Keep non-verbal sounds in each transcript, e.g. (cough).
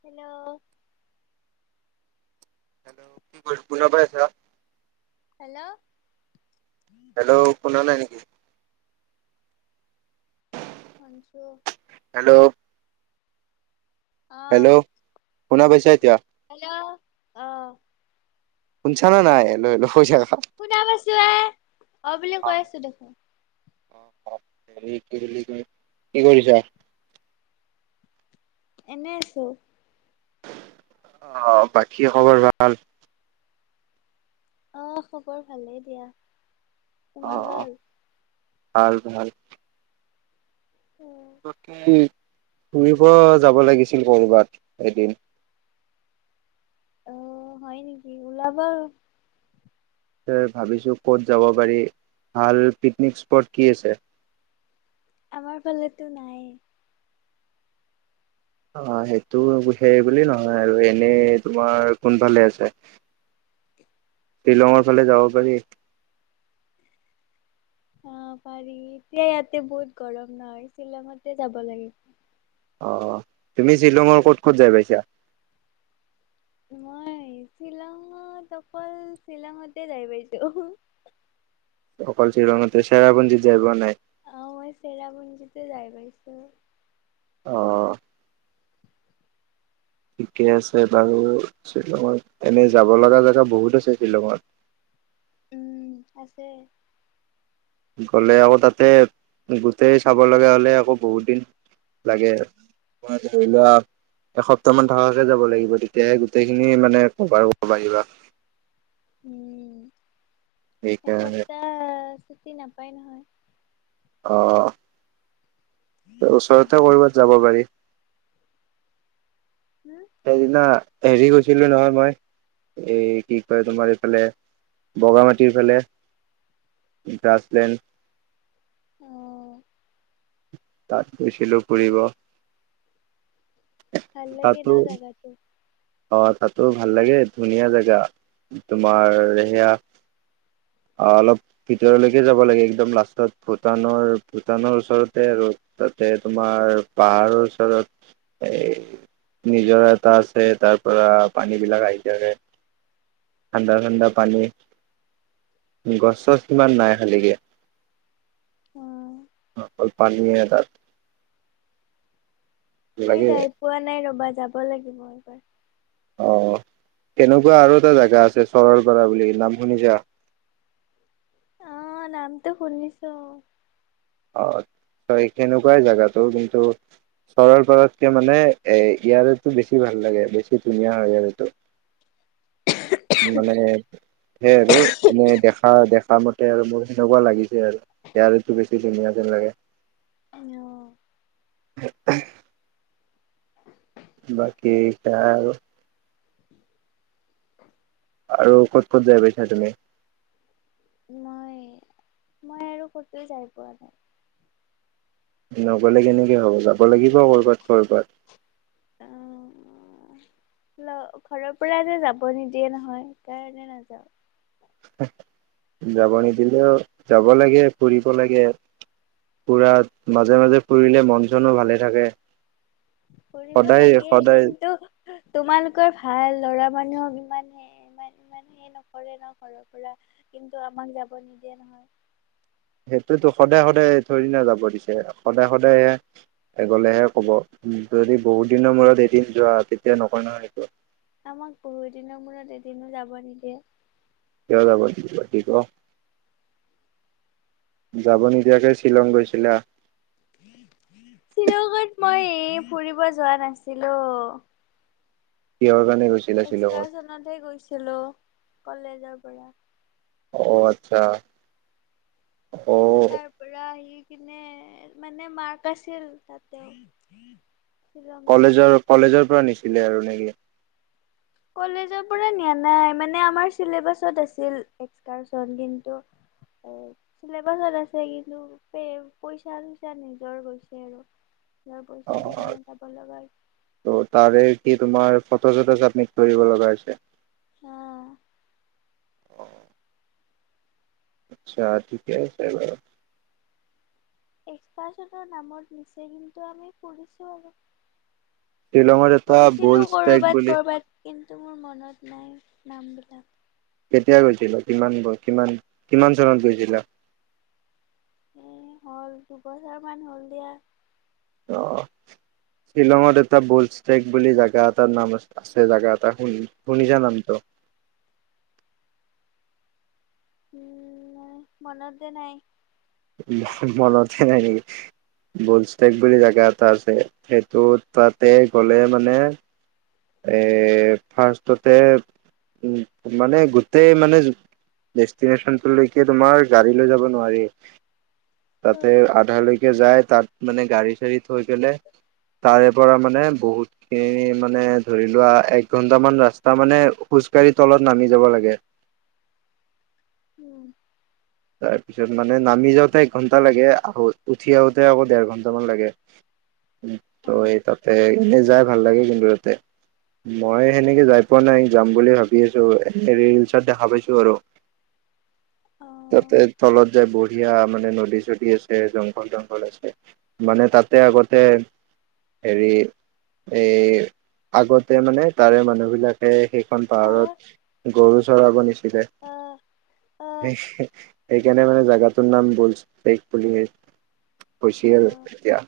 Hello. Hello কি কৰি পুণ ভাই আছ হেল্ল'। হেল্ল' শুনা নাই নেকি? শুনচো। হেল্ল'। অ হেল্ল' শুনা পাইছা এতিয়া? হেল্ল' অ শুনচানা নাই লৈ (unintelligible) শুনা পাইছো এ অ', বুলি কৈ আছো দেখোন। হে কি বুলি কয় কৰিছা? এনে আছো। অহ, বাকী খবৰ ভাল? অহ, খবৰ ভালেই দিয়া। তোমাৰ অ' ভাল? ভাল, ভাল। বাকী ফুৰিব যাব লাগিছিল কৰবাত এদিন। অ', হয় নেকি ওলাবা। ভাবিছো ক'ত যাব পাৰি, ভাল পিকনিক স্পট কি আছে? আমাৰ ফালেটো নাই। অ', সেইটো সেই বুলি নহয় আৰু এনে তোমাৰ কোনফালে আছে? শ্বিলঙৰ ফালে যাব পাৰি? অহ, পাৰি এতিয়া ইয়াতে বহুত গৰম নহয় শ্বিলঙতে যাব লাগিব। তুমি শ্বিলঙৰ ক'ত ক'ত যাই পাইছা মই শ্বিলঙত অকল শ্বিলঙতে যাই পাইছো অকল শ্বিলঙতে চেৰাপুঞ্জীত যায় পোৱা নাই অ মই চেৰাপুঞ্জীতে যাই পাইছো আহ ঠিকে আছে বাৰু শ্বিলঙত এনেই যাব লগা জেগা বহুত আছে শ্বিলঙত উম আছে গলে আকৌ তাতে গোটেই চাব লগা হলে আকৌ বহুত দিন লাগে ম ধৰি লোৱা এসপ্তাহ মান থকাকে যাব লাগিব তেতিয়াহে গোটেইখিনি মানে কভাৰ কৰিব পাৰিবা (inaudible) সেইকাৰণে ছুটি নাপায় নহয় অ ওচৰতে ক'বাত যাব পাৰি হুম। সেইদিনা হেৰি গৈছিলো নহয় মই এই কি কয় তোমাৰ এইফালে বগামাটিৰফালে গ্ৰাছলেণ্ড (inaudible) তাত গৈছিলো ফুৰিব ভাল লাগে না তাতো জেগাটো অ তাতো ভাল লাগে ধুনীয়া জেগা তোমাৰ সেয়া অ অলপ ভিতৰলৈকে যাব লাগে একদম লাষ্টত ভূটানৰ ভূটানৰ ওচৰতে আৰু তাতে তোমাৰ পাহাৰৰ ওচৰত এ নিজৰা এটা আছে তাৰ পৰা পানী বিলাক আহি থাকে ঠাণ্ডা ঠাণ্ডা পানী গছ চছ ইমান নাই খালিকে (inaudible) অল পানীয়ে তাত মই লাগে যাই পোৱা নাই নবাত যাব লাগিব এইবাৰ অ কেনেকুৱা আৰু এটা জোগা আছে চৰল পাৰা বুলি নাম শুনিছা আহ নামটো শুনিছো অ সেনেকুৱাই জোগাটো কিন্তু চৰল পাৰতকে মানে এ ইয়াৰটো বেছি ভাল লাগে বেছি ধুনীয়া হয় ইয়াৰ টো মানে সেই আৰু এনে দেখা দেখা মতে আৰু মোৰ সেনেকুৱা লাগিছে আৰু ইয় টো বেছি কি ধুনীয়া যেন লাগে (inaudible) অহ (unintelligible) বাকী আৰু আৰু ক'ত ক'ত যায় পাইছা তুমি মই মই আৰু কতো যাই পোৱা নাই নগলে কেনেকে হব যাব লাগিব কৰ'বাত কৰ'বাত অ ঘৰৰ পৰা যে যাব নিদিয়ে নহয় কাৰণে নাযাও যাব নিদিলেও যাব লাগে ফুৰিব লাগে ফুৰাত মাজে মাজে ফুৰিলে মন চনো ভালে থাকে কৰিব সদায় লাগে সদায় কিন্তু তোমালোকৰ ভাল লৰা মানুহক ইমান স ই ইমান সেই নকৰে ন ঘৰৰ পৰা কিন্তু আমাক যাব নিদিয়ে নহয় সেইটোতো সদায় সদায় থৰেনা যাব দিছে সদায় সদায়হে গলেহে কব যদি বহুত দিনৰ মূৰত এদিন যোৱা তেতিয়া নকয় নহয় সেইটো আমাক বহুদিনৰ মূৰত এদিনো যাব নিদিয়ে কিয় যাব নিদিব দিব যাব নিদিয়াকে শ্বিলং গৈছিলা শ্বিলং মই এই ফুৰিব যোৱা নাছিলো কিয় এক্সচনত হে গৈছিলো কলেজৰ পৰা অ আচ্ছা অ তাৰ পৰা আহি কিনে মানে মাৰ্ক আছিল তাতে কলেজৰ কলেজৰ পৰা নিশি ছিলে আৰু নেকি কলেজৰ পৰা নিয়া নাই মানে আমাৰ চিলেবাছত আছিল এক্সকাৰচন। কিন্তু চিলেবাছত আছে কিন্তু পইচা চইচা নিজৰ গৈছে আৰু নিজৰ পইচা অ দি কেনে যাব লগা হৈছে। ত তাৰে কি তোমাৰ ফটো চটো চাবমিত কৰিব লগা হৈছে অ' আচ্ছা ঠিকে আছে বাৰু এক্সপাৰনৰ নামত নিচে কিন্তু আমি ফুৰিছো আৰু টিলঙৰ এটা বলষ্টাইক বুলি টো মোৰ মনত নাই নাম বিলাক কেতিয়া গৈছিলা কিমান ব কিমান কিমান চনত গৈছিলা? এ হ'ল দুবছৰ মান হ'ল দিয়া অ শ্বিলঙত এটা বুলষ্টেক বুলি জোগা এটাৰ নাম আছে আছে জাগা এটা শুনি শুনিছা নামটো উম মনত যে নাই মনতে নাই নেকি, বুলষ্টেক বুলি জোগা এটা আছে। সেইটো তাতে গলে মানে এ ফাৰ্ষ্টতে উ মানে গোটেই মানে ডেষ্টিনেচনটোলৈকে তোমাৰ গাড়ী লৈ যাব নোৱাৰি তাতে আধালৈকে যায় তাত মানে গাড়ী চাঢ়ি থৈ কিনে তাৰে পৰা মানে বহুত খিনি মানে ধৰি লোৱা এক ঘন্টা মান ৰাস্তা মানে খোজ কঢ়ি তলত নামি যাব লাগে উম তাৰ পিছত মানে নামি যাওঁতে এক ঘন্টা লাগে, আৰু উঠি আহোতে আকৌ ডেৰ ঘন্টামান লাগে। অ ত এই তাতে এনেই যাই ভাল লাগে কিন্তু তাতে। মই সেনেকে যাই পোৱা নাই, যাম বুলি ভাবি আছো। ৰিলচত দেখা পাইছো আৰু অ' তাতে তলত যায় বঢ়িয়া মানে নদী চদী আছে, জংঘল জংঘল আছে, মানে তাতে আগতে হেৰি এই আগতে মানে তাৰে মানুহ বিলাকে সে- প অ পাৰত (unintelligible) গৰুচৰাব নি (unintelligible) অ অ সেইকাৰনেে মানে জোগাটোৰ নাম বুল্স বেক বুলি অ খুছিয়ে তেতিয়া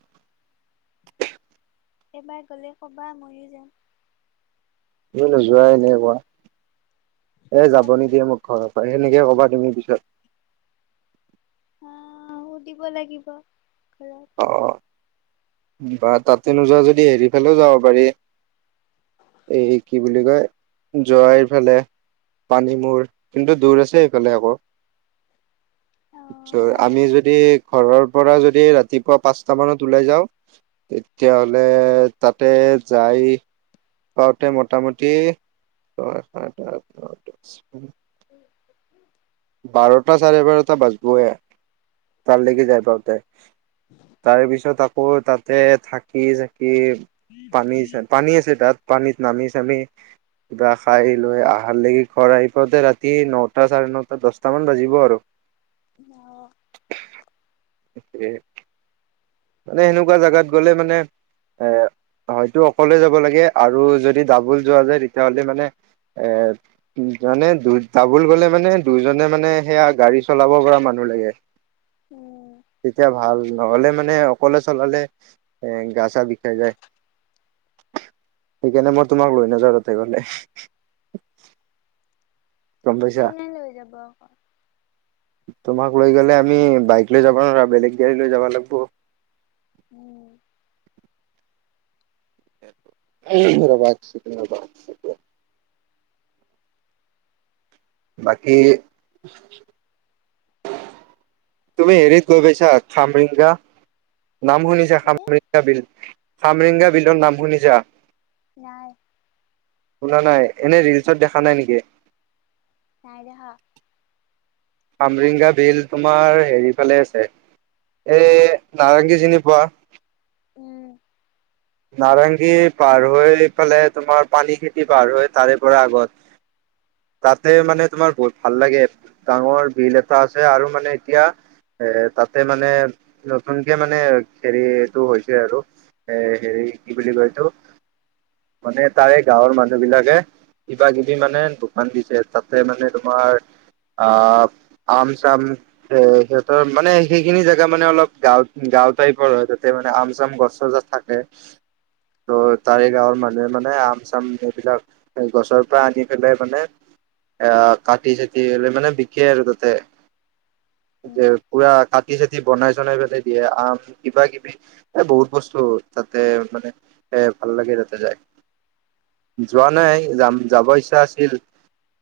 এবাৰ গ'লে কব মৰিও যাম ক নো যোৱাই ন কোৱা (unintelligible) এ যাব যাম দিয়া নিদিয়ে মোক ঘৰৰ পৰা সেনেকে ক'বা তুমি পিছত অ সুধিব লাগিব হেল্ল অ বা তাতে নোযোৱা যদি হেৰি ফালেও যাব পাৰি, এই কি বুলি কয় জয়ৰা ফালে, পানী মৰ কিন্তু দূৰ আছে সেইফালে। আকৌ অ আমি যদি ঘৰৰ পৰা যদি ৰাতিপুৱা পাঁচটা মানত ওলাই যাওঁ তেতিয়াাহ'লে তাতে যাই পাওঁতে মোটামুটি ছয় সাত আ (inaudible) বাৰটা চাৰে বাৰটা বাজবেই তাল লকে যাই পাওঁতে তাৰে পিছত আকৌ তাতে থাকি কি পানী, পানী আছে তাত। পানীত নামি চামি কিবা খাই লৈ আহাৰ লকি ঘৰ আহি পাওঁতে ৰাতি নটা চাৰে ন দছটামান বাজিব আৰু। অ তাকে। মানে সেনেকুৱা জোগাত গ'লে মানে এ হয়তো অকলে যাব লাগে আৰু যদি ডাবুল যোৱা যায় তেতিয়াহ'লে মানে এৰ মানে দু ডাবুল গ'লে মানে দুজনে মানে সেয়া গাড়ী চলাব পৰা মানুহ লাগে। উম তেতিয়া ভাল। নহ'লে মা মানে অকলে চলালে এ গা চা বিষাই যায় সেইকাৰণে মই তোমাক লৈ নাযাওঁ তাতে গ'লে। গম পাইছা। কোনে লৈ যাব আকৌ? তোমাক লৈ গ'লে আমি বাইক লৈ যাব নোৱাৰা বেলেগ গাড়ী লৈ যাব লাগিব। উম। এই ৰ'বা এক ছেকেণ্ডত ৰ'বা। বাকী তুমি হেৰিত গৈ পাইছা খামৰেংগা? নাম শুনিছে কি খামৰেংগা বিল। খামৰেংগা বিলৰ নাম শুনিছা? নাই। শুনা নাই, এনে ৰিলচত দেখা নাই নেকি? নাইদেখা। খামৰেংগা ভিল তোমাৰ হেৰি ফালে আছে, এ নাৰেংগী চিনি পোৱা? উম। নাৰেংগী পাৰ হৈ পালে তোমাৰ পানী খেতি পাৰ হৈ তাৰে পৰা আগত তাতে মানে তোমাৰ বহুত ভাল লাগে ডাঙৰ বিল এটা আছে আৰু মানে এতিয়া এ তাতে মানে নতুনকে মানে হেৰিটো হৈছে আৰু এ হেৰি কি বুলি কয়টো মানে তাৰে গাঁৱৰ মানুহ বিলাকে কিবা কিবি মানে দোকান দিছে তাতে মানে তোমাৰ অহ, আম চাম এ সিহঁতৰ মানে সেইখিনি জেগা মানে অলপ গাওঁ গাওঁ টাইপৰ হয় তাতে মানে আম চাম গছজাত থাকে। ত' তাৰে গাঁৱৰ মানুহে মানে আম চাম এইবিলাক গছৰ পৰা আনি পেলাই মানে এ কাটি চাটিলে মানে বিকে আৰু তাতে। এতি উম পুৰা কটিছে যি বনাই জননাই পেলাই দিয়ে আম কিবা কিবি এ বহুত বস্তু তাতে মানে এ ভাল লাগে তাতে যায় যোৱা নাই যাম যাব ইচ্ছা আছিল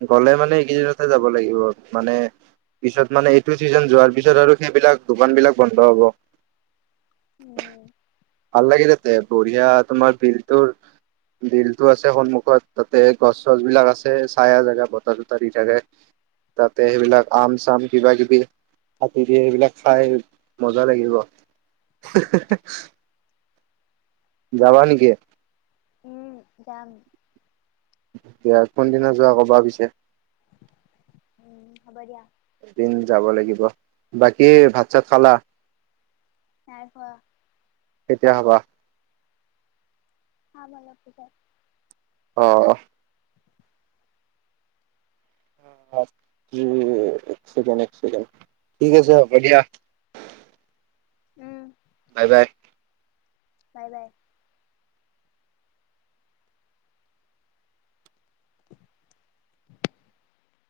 গ'লে মানে এইকেইদিনতে যাব লাগিব মানে পিছত মানে এইটো চিজন যোৱাৰ পিছত আৰু সেইবিলাক দোকান বিলাক বন্ধ হ'ব। উম। ভাল লাগিল তাতে বঢ়িয়া তোমাৰ বিলটোৰ বিলটো আছে সন্মুখত তাতে গছ চছ বিলাক আছে চাইয়া জেগা বতাৰ চতাৰ দি থাকে তাতে সেইবিলাক আম চাম কিবা কিবি কাটি দে সেইবিলাক খাই মজা লাগিব। যাবা নেকি? উম, যাম। দিয়া কোনদিনা যোৱা ক'বা পিছে। উম, হ'ব দিয়া। এদিন যাব লাগিব, বাকী ভাত চাত খালা? নাই পোৱা। কেতিয়া হ'বা? খাম অলপ পিছত। অ'। কে এককেণ, ঠিক আছে হ'ব দিয়া। উম। বাই, বাই। নাই নাই